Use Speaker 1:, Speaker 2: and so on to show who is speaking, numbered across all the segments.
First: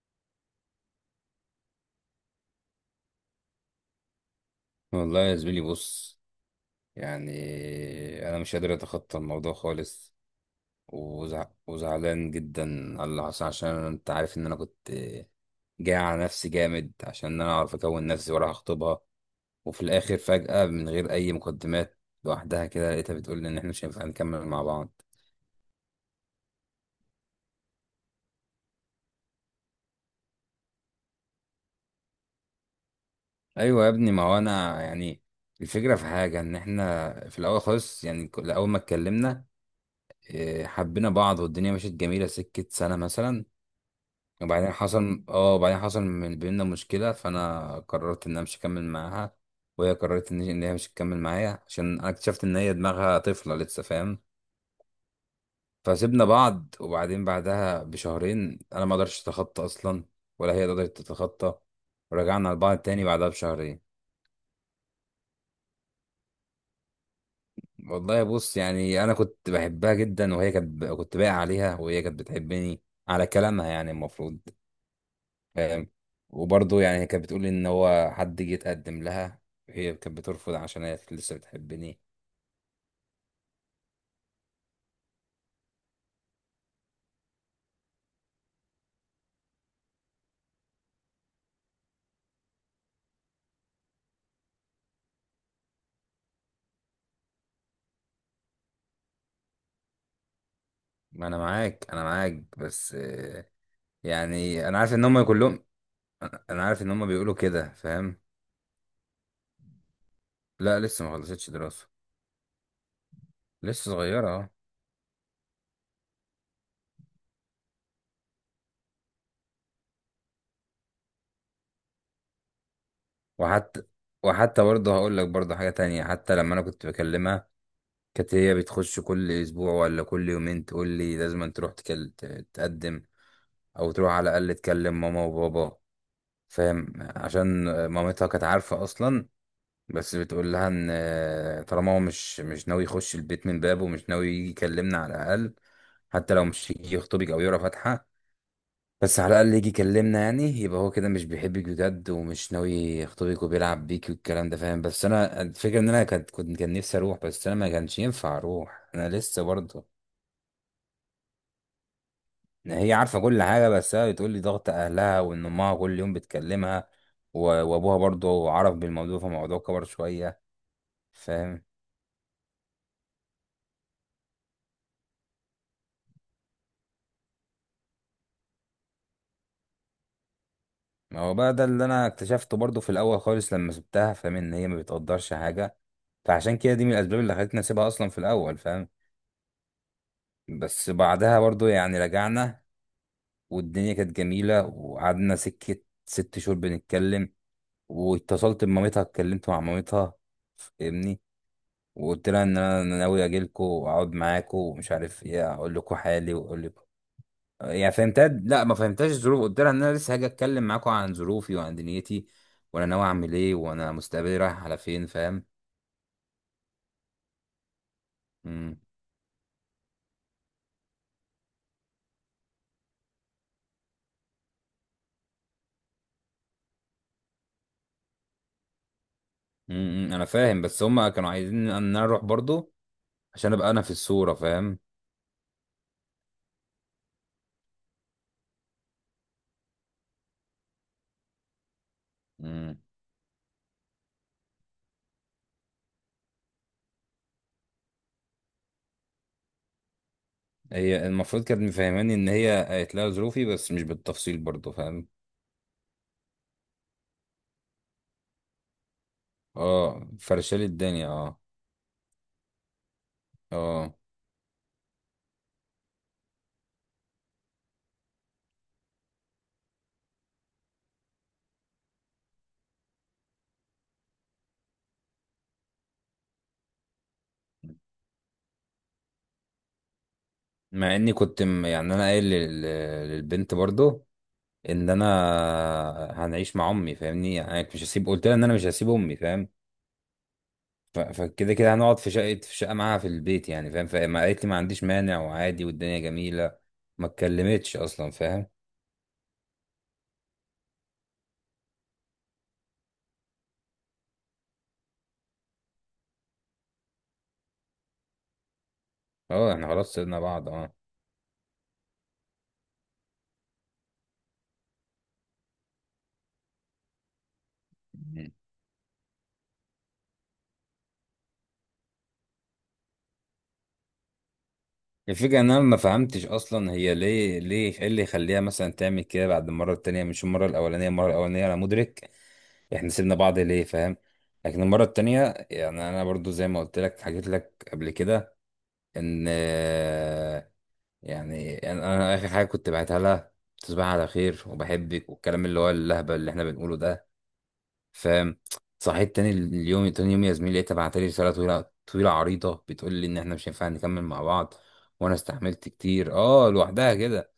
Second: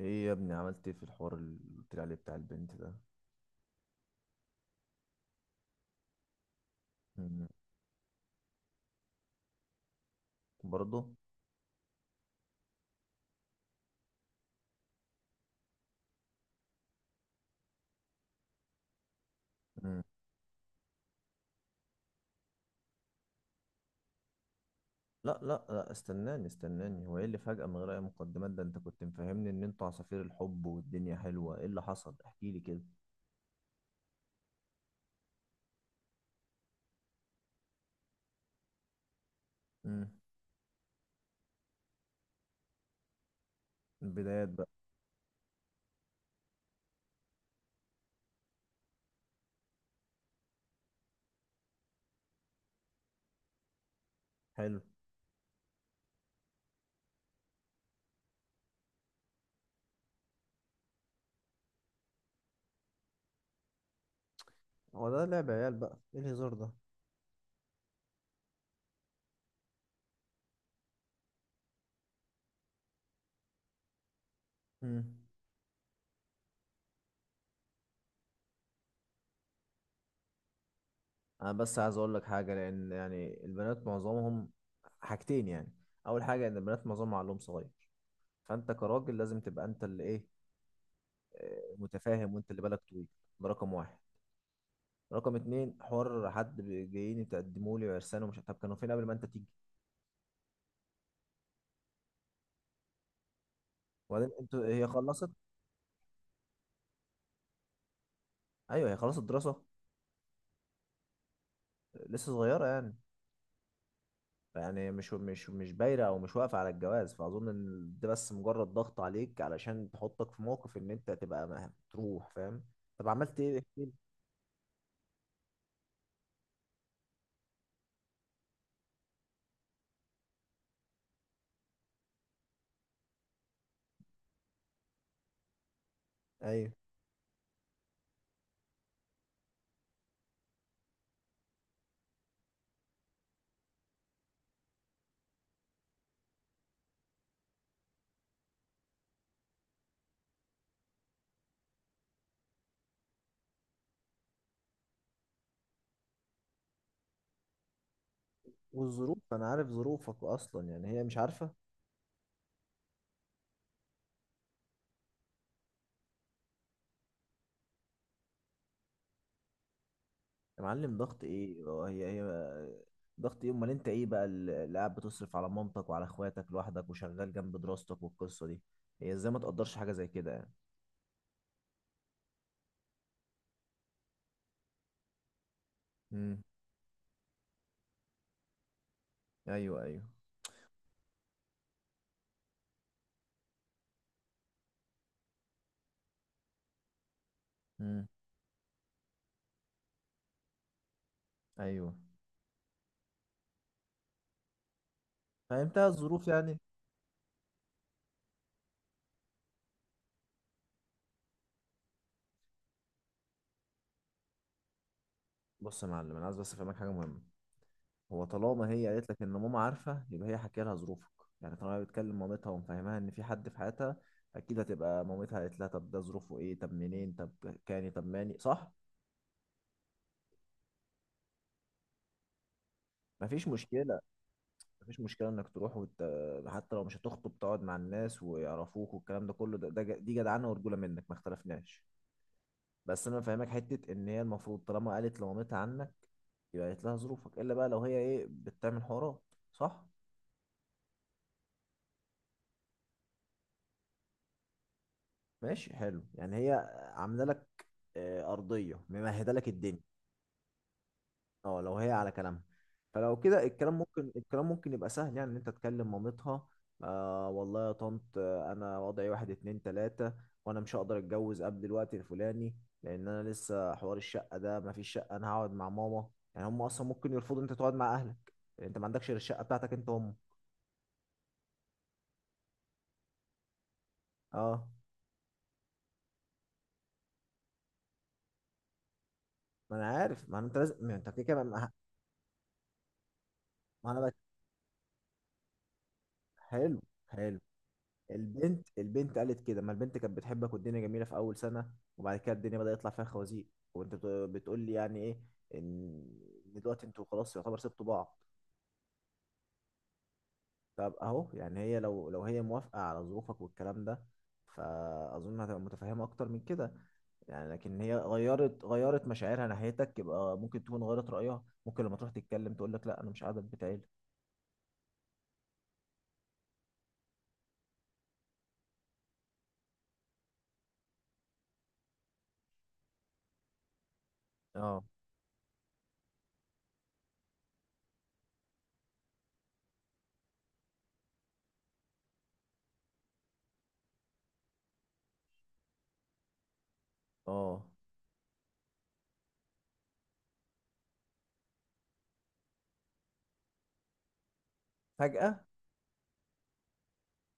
Speaker 1: ايه يا ابني، عملت ايه في الحوار اللي قلت لي عليه بتاع البنت ده؟
Speaker 2: والله يا زميلي، بص. يعني
Speaker 1: مم.
Speaker 2: انا مش قادر اتخطى الموضوع خالص.
Speaker 1: برضه.
Speaker 2: وزعلان جدا على اللي حصل، عشان انت عارف ان انا كنت جاي على نفسي جامد، عشان انا اعرف اكون نفسي ولا هخطبها. وفي
Speaker 1: مم.
Speaker 2: الاخر فجأة من غير اي مقدمات، لوحدها كده، لقيتها بتقول لي ان احنا مش هينفع نكمل مع بعض.
Speaker 1: لا لا لا، استناني استناني، هو ايه اللي فجأة من غير اي مقدمات ده؟ انت كنت مفهمني ان انتوا عصافير الحب والدنيا حلوة، ايه اللي حصل؟ احكي لي كده.
Speaker 2: ايوه يا ابني، ما هو انا الفكرة في حاجة ان احنا في الاول خالص، اول ما اتكلمنا،
Speaker 1: مم.
Speaker 2: حبينا بعض والدنيا مشيت جميلة، سكة سنة مثلا.
Speaker 1: البدايات بقى.
Speaker 2: وبعدين حصل، من بيننا مشكلة، فأنا قررت إن أنا مش هكمل معاها، وهي قررت إن هي مش هتكمل معايا، عشان أنا اكتشفت إن هي دماغها طفلة لسه. فاهم؟
Speaker 1: حلو.
Speaker 2: فسيبنا بعض. وبعدين بعدها بشهرين أنا ما قدرتش أتخطى أصلا، ولا هي قدرت تتخطى، ورجعنا لبعض تاني بعدها بشهرين.
Speaker 1: هو ده لعب عيال بقى؟ ايه الهزار ده؟
Speaker 2: والله بص، أنا كنت بحبها جدا، وهي كنت باقي عليها، وهي كانت بتحبني، على كلامها يعني المفروض.
Speaker 1: مم.
Speaker 2: آم، وبرضه يعني هي كانت بتقول ان هو حد جه يتقدم لها، هي كانت بترفض عشان هي كانت لسه
Speaker 1: انا بس عايز
Speaker 2: بتحبني.
Speaker 1: اقول لك حاجة، لان يعني البنات معظمهم... حاجتين يعني. اول حاجة، ان البنات معظمهم عقلهم صغير. فانت كراجل لازم تبقى انت اللي ايه، متفاهم وانت اللي بالك طويل. ده رقم واحد. رقم اتنين، حوار حد جايين يتقدموا لي وعرسان، ومش... طب كانوا فين قبل ما انت تيجي؟
Speaker 2: ما انا معاك، انا معاك، بس
Speaker 1: وبعدين انتوا،
Speaker 2: يعني انا
Speaker 1: هي
Speaker 2: عارف ان هم
Speaker 1: خلصت؟
Speaker 2: كلهم، انا عارف ان هم بيقولوا كده. فاهم؟
Speaker 1: ايوه، هي خلصت دراسه؟
Speaker 2: لا، لسه ما خلصتش دراسة.
Speaker 1: لسه صغيره يعني.
Speaker 2: لسه صغيرة، اه.
Speaker 1: يعني مش بايره او مش واقفه على الجواز، فاظن ان ده بس مجرد ضغط عليك علشان تحطك في موقف ان انت تبقى تروح، فاهم؟ طب عملت ايه؟ احكي
Speaker 2: وحتى
Speaker 1: لي.
Speaker 2: وحتى برضه هقول لك برضه حاجة تانية، حتى لما انا كنت بكلمها، كانت هي بتخش كل اسبوع ولا كل يومين تقول لي لازم أن تروح تقدم، او تروح على الاقل تكلم ماما وبابا.
Speaker 1: ايوه.
Speaker 2: فاهم؟ عشان مامتها كانت عارفة أصلا، بس بتقول لها إن طالما هو مش ناوي يخش البيت من بابه، مش ناوي يجي يكلمنا على الأقل، حتى لو مش يجي يخطبك أو يقرا فاتحة، بس على الأقل يجي يكلمنا، يعني يبقى هو كده مش بيحبك بجد، ومش ناوي يخطبك، وبيلعب بيك، والكلام ده. فاهم؟ بس أنا الفكرة إن أنا كان نفسي أروح، بس أنا ما كانش ينفع أروح، أنا
Speaker 1: والظروف،
Speaker 2: لسه
Speaker 1: انا عارف
Speaker 2: برضه.
Speaker 1: ظروفك اصلا، يعني هي مش عارفه؟
Speaker 2: إن هي عارفة كل حاجة، بس هي بتقول لي ضغط أهلها، وإن أمها كل يوم بتكلمها، و- وأبوها برضه عرف بالموضوع، فالموضوع كبر شوية.
Speaker 1: يا معلم، ضغط
Speaker 2: فاهم؟
Speaker 1: ايه؟ هي. ضغط ايه؟ امال انت ايه بقى اللي قاعد بتصرف على مامتك وعلى اخواتك لوحدك وشغال جنب دراستك والقصه دي. هي ازاي ما تقدرش حاجه زي كده يعني؟
Speaker 2: ما هو بقى ده اللي أنا اكتشفته برضه في الأول خالص لما سبتها. فاهم؟ إن هي ما بتقدرش حاجة.
Speaker 1: امم.
Speaker 2: فعشان كده دي من الأسباب اللي خلتني أسيبها أصلا في الأول. فاهم؟
Speaker 1: ايوه، ايوه.
Speaker 2: بس بعدها برضه، يعني رجعنا، والدنيا كانت جميلة، وقعدنا سكة 6 شهور بنتكلم.
Speaker 1: امم.
Speaker 2: واتصلت بمامتها، اتكلمت مع مامتها. فاهمني؟
Speaker 1: ايوه،
Speaker 2: وقلت لها ان انا ناوي اجي لكم واقعد معاكم، ومش عارف ايه، اقول
Speaker 1: فهمتها
Speaker 2: لكم
Speaker 1: الظروف
Speaker 2: حالي
Speaker 1: يعني؟
Speaker 2: واقول لكم، يعني فهمتها. لا، ما فهمتهاش الظروف. قلت لها ان انا لسه هاجي اتكلم معاكم عن ظروفي وعن دنيتي، وانا ناوي اعمل ايه، وانا مستقبلي رايح على فين. فاهم؟
Speaker 1: بص يا معلم، انا عايز بس افهمك حاجه مهمه. هو طالما
Speaker 2: امم.
Speaker 1: هي قالت لك ان ماما عارفه، يبقى هي حكي لها ظروفك. يعني طالما هي بتكلم مامتها ومفهمها ان في حد في حياتها، اكيد هتبقى مامتها قالت لها طب ده ظروفه ايه، طب منين، طب... كاني طب ماني، صح؟
Speaker 2: انا فاهم، بس هما كانوا عايزين ان انا اروح برضو
Speaker 1: مفيش
Speaker 2: عشان ابقى انا في
Speaker 1: مشكله.
Speaker 2: الصورة. فاهم؟
Speaker 1: مفيش مشكلة انك تروح. حتى لو مش هتخطب، تقعد مع الناس ويعرفوك والكلام ده كله، دي جدعانة ورجولة منك، ما اختلفناش.
Speaker 2: امم
Speaker 1: بس انا فاهمك حتة، ان هي المفروض طالما قالت لمامتها عنك، يبقى قالت لها ظروفك، الا بقى لو هي ايه بتعمل حوارات. صح؟
Speaker 2: هي المفروض كانت مفهماني ان هي قالت لها ظروفي، بس مش بالتفصيل برضو. فاهم؟
Speaker 1: ماشي، حلو يعني، هي عاملة لك أرضية ممهدة لك الدنيا.
Speaker 2: اه، فرشالي الدنيا، اه،
Speaker 1: اه، لو هي على كلامها، فلو كده الكلام
Speaker 2: اه.
Speaker 1: ممكن الكلام ممكن يبقى سهل يعني ان انت تكلم مامتها. آه والله يا طنط، انا وضعي واحد اتنين تلاتة، وانا مش هقدر اتجوز قبل الوقت الفلاني. لان انا لسه حوار الشقة ده، مفيش شقة، انا هقعد مع ماما. يعني هم اصلا ممكن يرفضوا إن انت تقعد مع اهلك، لأن انت ما عندكش غير الشقة بتاعتك انت وهم.
Speaker 2: مع اني كنت، انا قايل للبنت برضو
Speaker 1: اه،
Speaker 2: ان انا هنعيش مع امي. فاهمني؟ يعني أنا مش هسيب، قلت لها ان انا مش هسيب امي. فاهم؟
Speaker 1: ما انا عارف، ما انت لازم، ما
Speaker 2: ف-
Speaker 1: انت كده كده
Speaker 2: فكده
Speaker 1: ما...
Speaker 2: كده هنقعد في شقه معاها في البيت يعني. فاهم؟
Speaker 1: ما انا
Speaker 2: فما قالت لي ما عنديش مانع وعادي، والدنيا جميله.
Speaker 1: حلو.
Speaker 2: ما
Speaker 1: حلو.
Speaker 2: اتكلمتش اصلا. فاهم؟
Speaker 1: البنت قالت كده، ما البنت كانت بتحبك والدنيا جميله في اول سنه. وبعد كده الدنيا بدأ يطلع فيها خوازيق. وانت بتقول لي يعني ايه، ان إن دلوقتي انتوا خلاص يعتبر سبتوا بعض؟
Speaker 2: اه، احنا خلاص سيبنا بعض، اه.
Speaker 1: طب اهو يعني، هي لو هي موافقه على ظروفك والكلام ده، فاظن هتبقى متفهمه اكتر من كده. يعني لكن هي
Speaker 2: مم.
Speaker 1: غيرت مشاعرها ناحيتك، يبقى ممكن تكون غيرت رأيها، ممكن لما تروح تتكلم تقول لك لا، انا مش قاعده في بيت عيلة.
Speaker 2: الفكره ان انا ما فهمتش اصلا هي ليه، ايه اللي يخليها مثلا تعمل كده بعد المره التانيه، مش المره الاولانيه. المره الاولانيه انا مدرك احنا سيبنا بعض ليه. فاهم؟ لكن المرة
Speaker 1: اه.
Speaker 2: التانية، يعني انا برضو زي ما قلت لك، حكيت لك قبل كده ان انا اخر حاجة كنت بعتها لها، تصبح على خير وبحبك، والكلام اللي هو اللهبة اللي احنا بنقوله ده.
Speaker 1: اه،
Speaker 2: فاهم؟ صحيت تاني اليوم، تاني يوم يا زميلي، لقيتها بعتلي رسالة طويلة طويلة عريضة بتقول لي ان احنا مش هينفع نكمل مع بعض، وانا
Speaker 1: فجأة.
Speaker 2: استحملت كتير، اه، لوحدها كده،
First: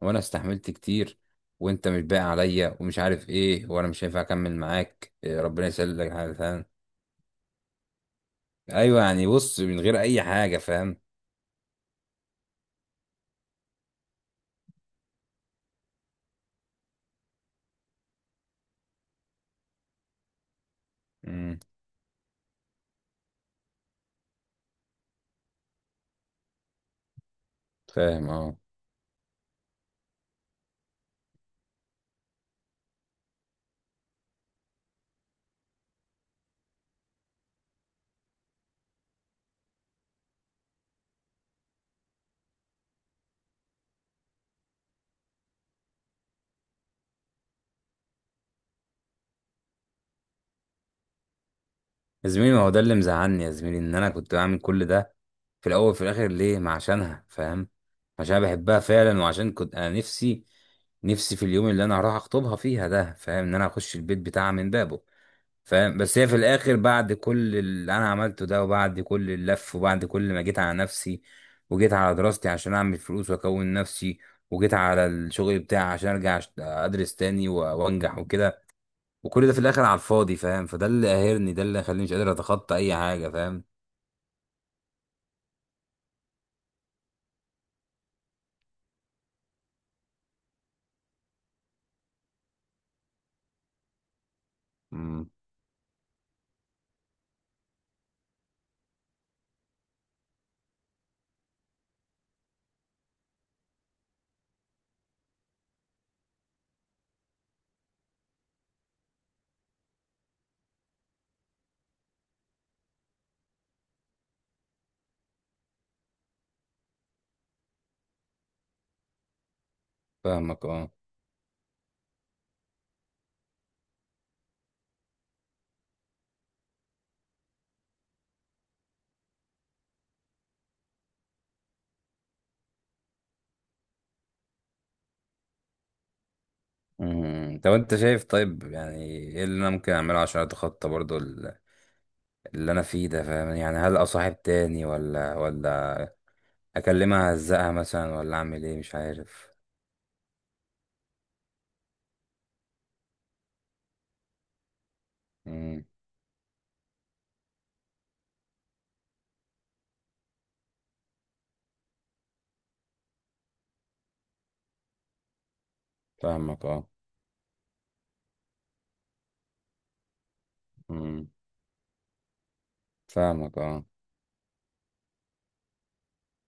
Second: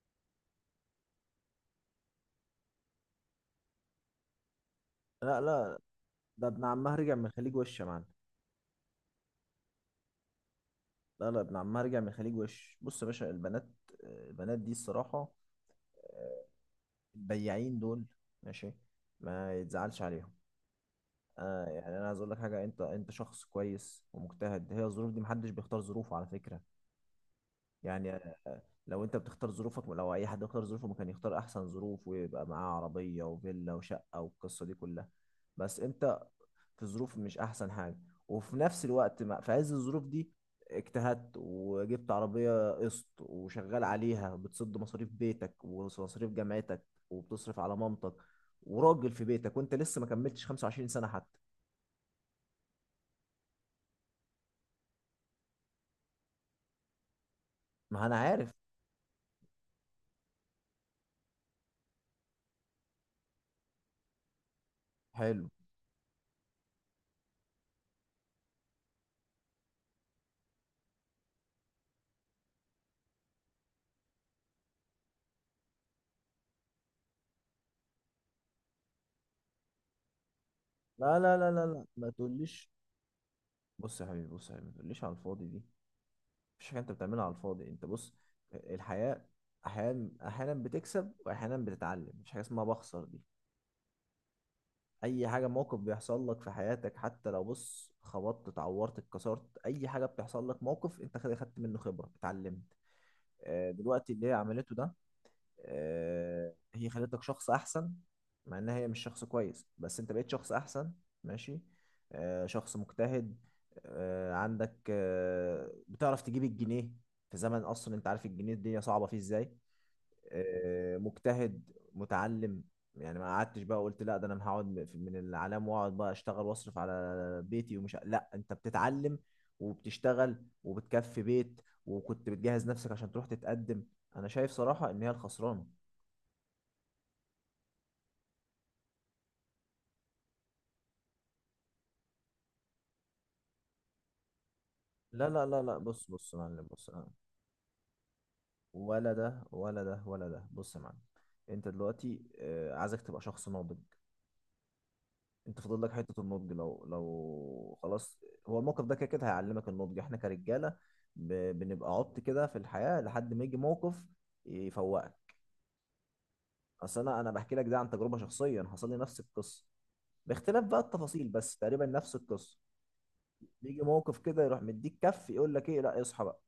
Speaker 2: وانا استحملت كتير، وانت مش باقي عليا، ومش عارف ايه، وانا مش هينفع اكمل معاك،
Speaker 1: لا
Speaker 2: ربنا
Speaker 1: لا،
Speaker 2: يسهل لك حاجه.
Speaker 1: ده ابن
Speaker 2: فاهم؟
Speaker 1: عمها رجع من الخليج وش يا معلم.
Speaker 2: ايوه، بص، من غير اي حاجه. فاهم؟
Speaker 1: لا لا، ابن عمها رجع من الخليج وش. بص يا باشا، البنات... البنات دي الصراحة، البياعين دول. ماشي. ما يتزعلش عليهم.
Speaker 2: امم
Speaker 1: يعني انا عايز اقول لك حاجة، انت شخص كويس ومجتهد، هي الظروف دي محدش بيختار ظروفه على فكرة. يعني،
Speaker 2: فاهم، اه.
Speaker 1: آه، لو انت بتختار ظروفك، لو اي حد يختار ظروفه ما كان يختار احسن ظروف ويبقى معاه عربية وفيلا وشقة والقصة دي كلها. بس انت، في ظروف مش احسن حاجه، وفي نفس الوقت ما في عز الظروف دي، اجتهدت وجبت عربيه قسط، وشغال عليها بتسد مصاريف بيتك ومصاريف جامعتك، وبتصرف على مامتك، وراجل في بيتك، وانت لسه ما كملتش 25 سنه حتى.
Speaker 2: يا زميلي، ما هو ده اللي مزعلني يا زميلي، ان انا كنت بعمل كل ده في الاول وفي الاخر ليه؟ ما عشانها. فاهم؟
Speaker 1: ما انا
Speaker 2: عشان أنا
Speaker 1: عارف.
Speaker 2: بحبها فعلا، وعشان كنت انا نفسي، نفسي في اليوم اللي انا هروح اخطبها فيها ده. فاهم؟ ان انا اخش البيت بتاعها من بابه.
Speaker 1: حلو.
Speaker 2: فاهم؟ بس هي في الاخر بعد كل اللي انا عملته ده، وبعد كل اللف، وبعد كل ما جيت على نفسي، وجيت على دراستي عشان اعمل فلوس واكون نفسي، وجيت على الشغل بتاعي عشان ارجع ادرس تاني، و- وانجح وكده، وكل ده في الاخر على الفاضي. فاهم؟ فده اللي
Speaker 1: لا لا لا
Speaker 2: قاهرني، ده
Speaker 1: لا
Speaker 2: اللي
Speaker 1: لا،
Speaker 2: خليني
Speaker 1: ما
Speaker 2: مش قادر
Speaker 1: تقوليش.
Speaker 2: اتخطى اي حاجه. فاهم؟
Speaker 1: بص يا حبيبي، بص يا حبيبي، ما تقوليش على الفاضي دي. مفيش حاجه انت بتعملها على الفاضي، انت بص، الحياه احيانا احيانا بتكسب، واحيانا بتتعلم، مفيش حاجه اسمها بخسر دي.
Speaker 2: مم.
Speaker 1: اي حاجه، موقف بيحصل لك في حياتك حتى لو بص خبطت اتعورت اتكسرت، اي حاجه بتحصل لك، موقف انت خدت منه خبره، اتعلمت. دلوقتي اللي هي عملته ده، هي خلتك شخص احسن. مع انها هي مش شخص كويس، بس انت بقيت شخص احسن. ماشي. شخص مجتهد، عندك، بتعرف تجيب الجنيه في زمن اصلا انت عارف الجنيه الدنيا صعبه فيه ازاي.
Speaker 2: فاهمك، اه.
Speaker 1: مجتهد، متعلم. يعني ما قعدتش بقى قلت لا ده انا هقعد من الاعلام واقعد بقى اشتغل واصرف على بيتي ومش لا، انت بتتعلم وبتشتغل وبتكفي بيت، وكنت بتجهز نفسك عشان تروح تتقدم. انا شايف صراحة ان هي الخسرانة.
Speaker 2: مم. طب انت شايف؟ طيب يعني ايه اللي انا ممكن اعمله عشان اتخطى برضو اللي انا فيه ده. فاهم؟ يعني هل اصاحب تاني،
Speaker 1: لا
Speaker 2: ولا
Speaker 1: لا لا لا،
Speaker 2: ولا
Speaker 1: بص، بص يا معلم، بص
Speaker 2: اكلمها اهزقها مثلا، ولا اعمل ايه؟ مش
Speaker 1: ولا ده
Speaker 2: عارف.
Speaker 1: ولا ده ولا ده، بص يا معلم. انت دلوقتي، عايزك تبقى شخص ناضج. انت فاضل
Speaker 2: امم
Speaker 1: لك حته النضج، لو خلاص. هو الموقف ده كده كده هيعلمك النضج. احنا كرجاله ب... بنبقى عبط كده في الحياه لحد ما يجي موقف يفوقك.
Speaker 2: فاهمك، اه.
Speaker 1: اصل انا بحكي لك ده عن تجربه شخصيه، حصل لي نفس القصه، باختلاف بقى التفاصيل،
Speaker 2: امم
Speaker 1: بس تقريبا نفس القصه.
Speaker 2: فاهمك،
Speaker 1: بيجي
Speaker 2: اه.
Speaker 1: موقف كده يروح مديك كف، يقول لك ايه، لا اصحى بقى،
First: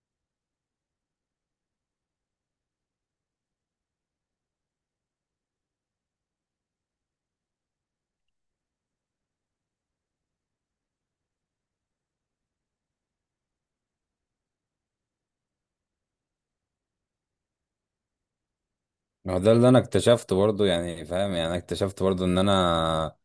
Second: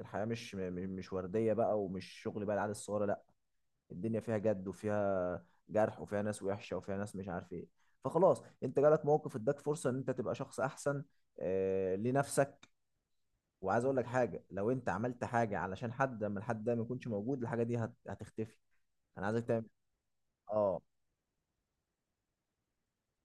Speaker 1: الحياه مش م- م- مش ورديه بقى، ومش شغل بقى العيال الصغيره، لا. الدنيا فيها جد، وفيها جرح، وفيها ناس وحشه، وفيها ناس مش عارف ايه. فخلاص، انت جالك موقف اداك فرصه ان انت تبقى شخص احسن، لنفسك. وعايز اقول لك حاجه، لو انت عملت حاجه علشان حد، لما الحد ده ما يكونش موجود الحاجه دي هتختفي. انا
Speaker 2: ما هو
Speaker 1: عايزك
Speaker 2: ده
Speaker 1: تعمل...
Speaker 2: اللي انا اكتشفته برضه،
Speaker 1: اه.
Speaker 2: يعني فاهم؟ يعني انا اكتشفت برضه ان انا،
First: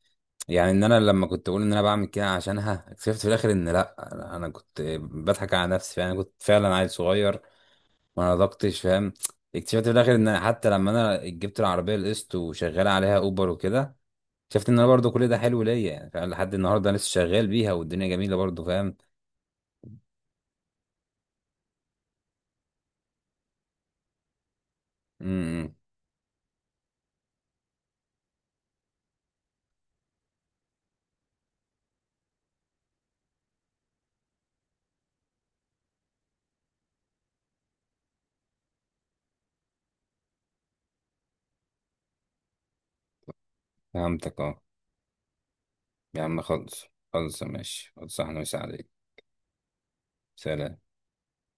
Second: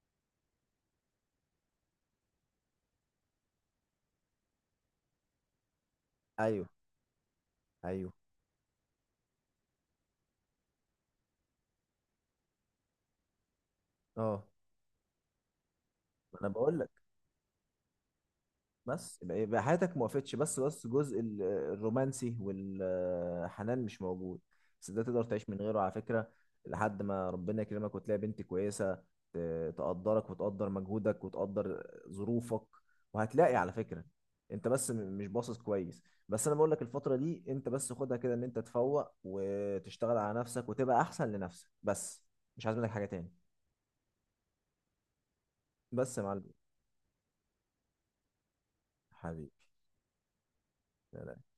Speaker 2: يعني ان انا لما كنت بقول ان انا بعمل كده عشانها، اكتشفت في الاخر ان لا، انا كنت بضحك على نفسي. يعني كنت
Speaker 1: ايوه،
Speaker 2: فعلا عيل صغير،
Speaker 1: ايوه.
Speaker 2: ما نضجتش. فاهم؟ اكتشفت في الاخر ان حتى لما انا جبت العربيه القسط وشغال عليها اوبر وكده،
Speaker 1: اه،
Speaker 2: اكتشفت ان انا برضه كل ده حلو ليا، يعني فعلا
Speaker 1: ما انا
Speaker 2: لحد
Speaker 1: بقول
Speaker 2: النهارده
Speaker 1: لك.
Speaker 2: أنا لسه شغال بيها والدنيا جميله برضه.
Speaker 1: بس يبقى حياتك ما وقفتش، بس جزء الرومانسي والحنان مش موجود. بس ده تقدر تعيش من
Speaker 2: فاهم؟
Speaker 1: غيره على فكرة، لحد ما ربنا يكرمك وتلاقي بنت كويسة، تقدرك وتقدر مجهودك وتقدر ظروفك. وهتلاقي على فكرة، انت بس مش باصص كويس. بس انا بقول لك، الفترة دي انت بس خدها كده، ان انت تفوق وتشتغل على نفسك وتبقى احسن لنفسك بس. مش عايز منك حاجة تاني.
Speaker 2: فهمتك، اه.
Speaker 1: بس يا
Speaker 2: يا عم
Speaker 1: معلم.
Speaker 2: خلص. خلص، ماشي، خلص، احنا مساعدين.
Speaker 1: حبيبي.
Speaker 2: سلام.
Speaker 1: سلام.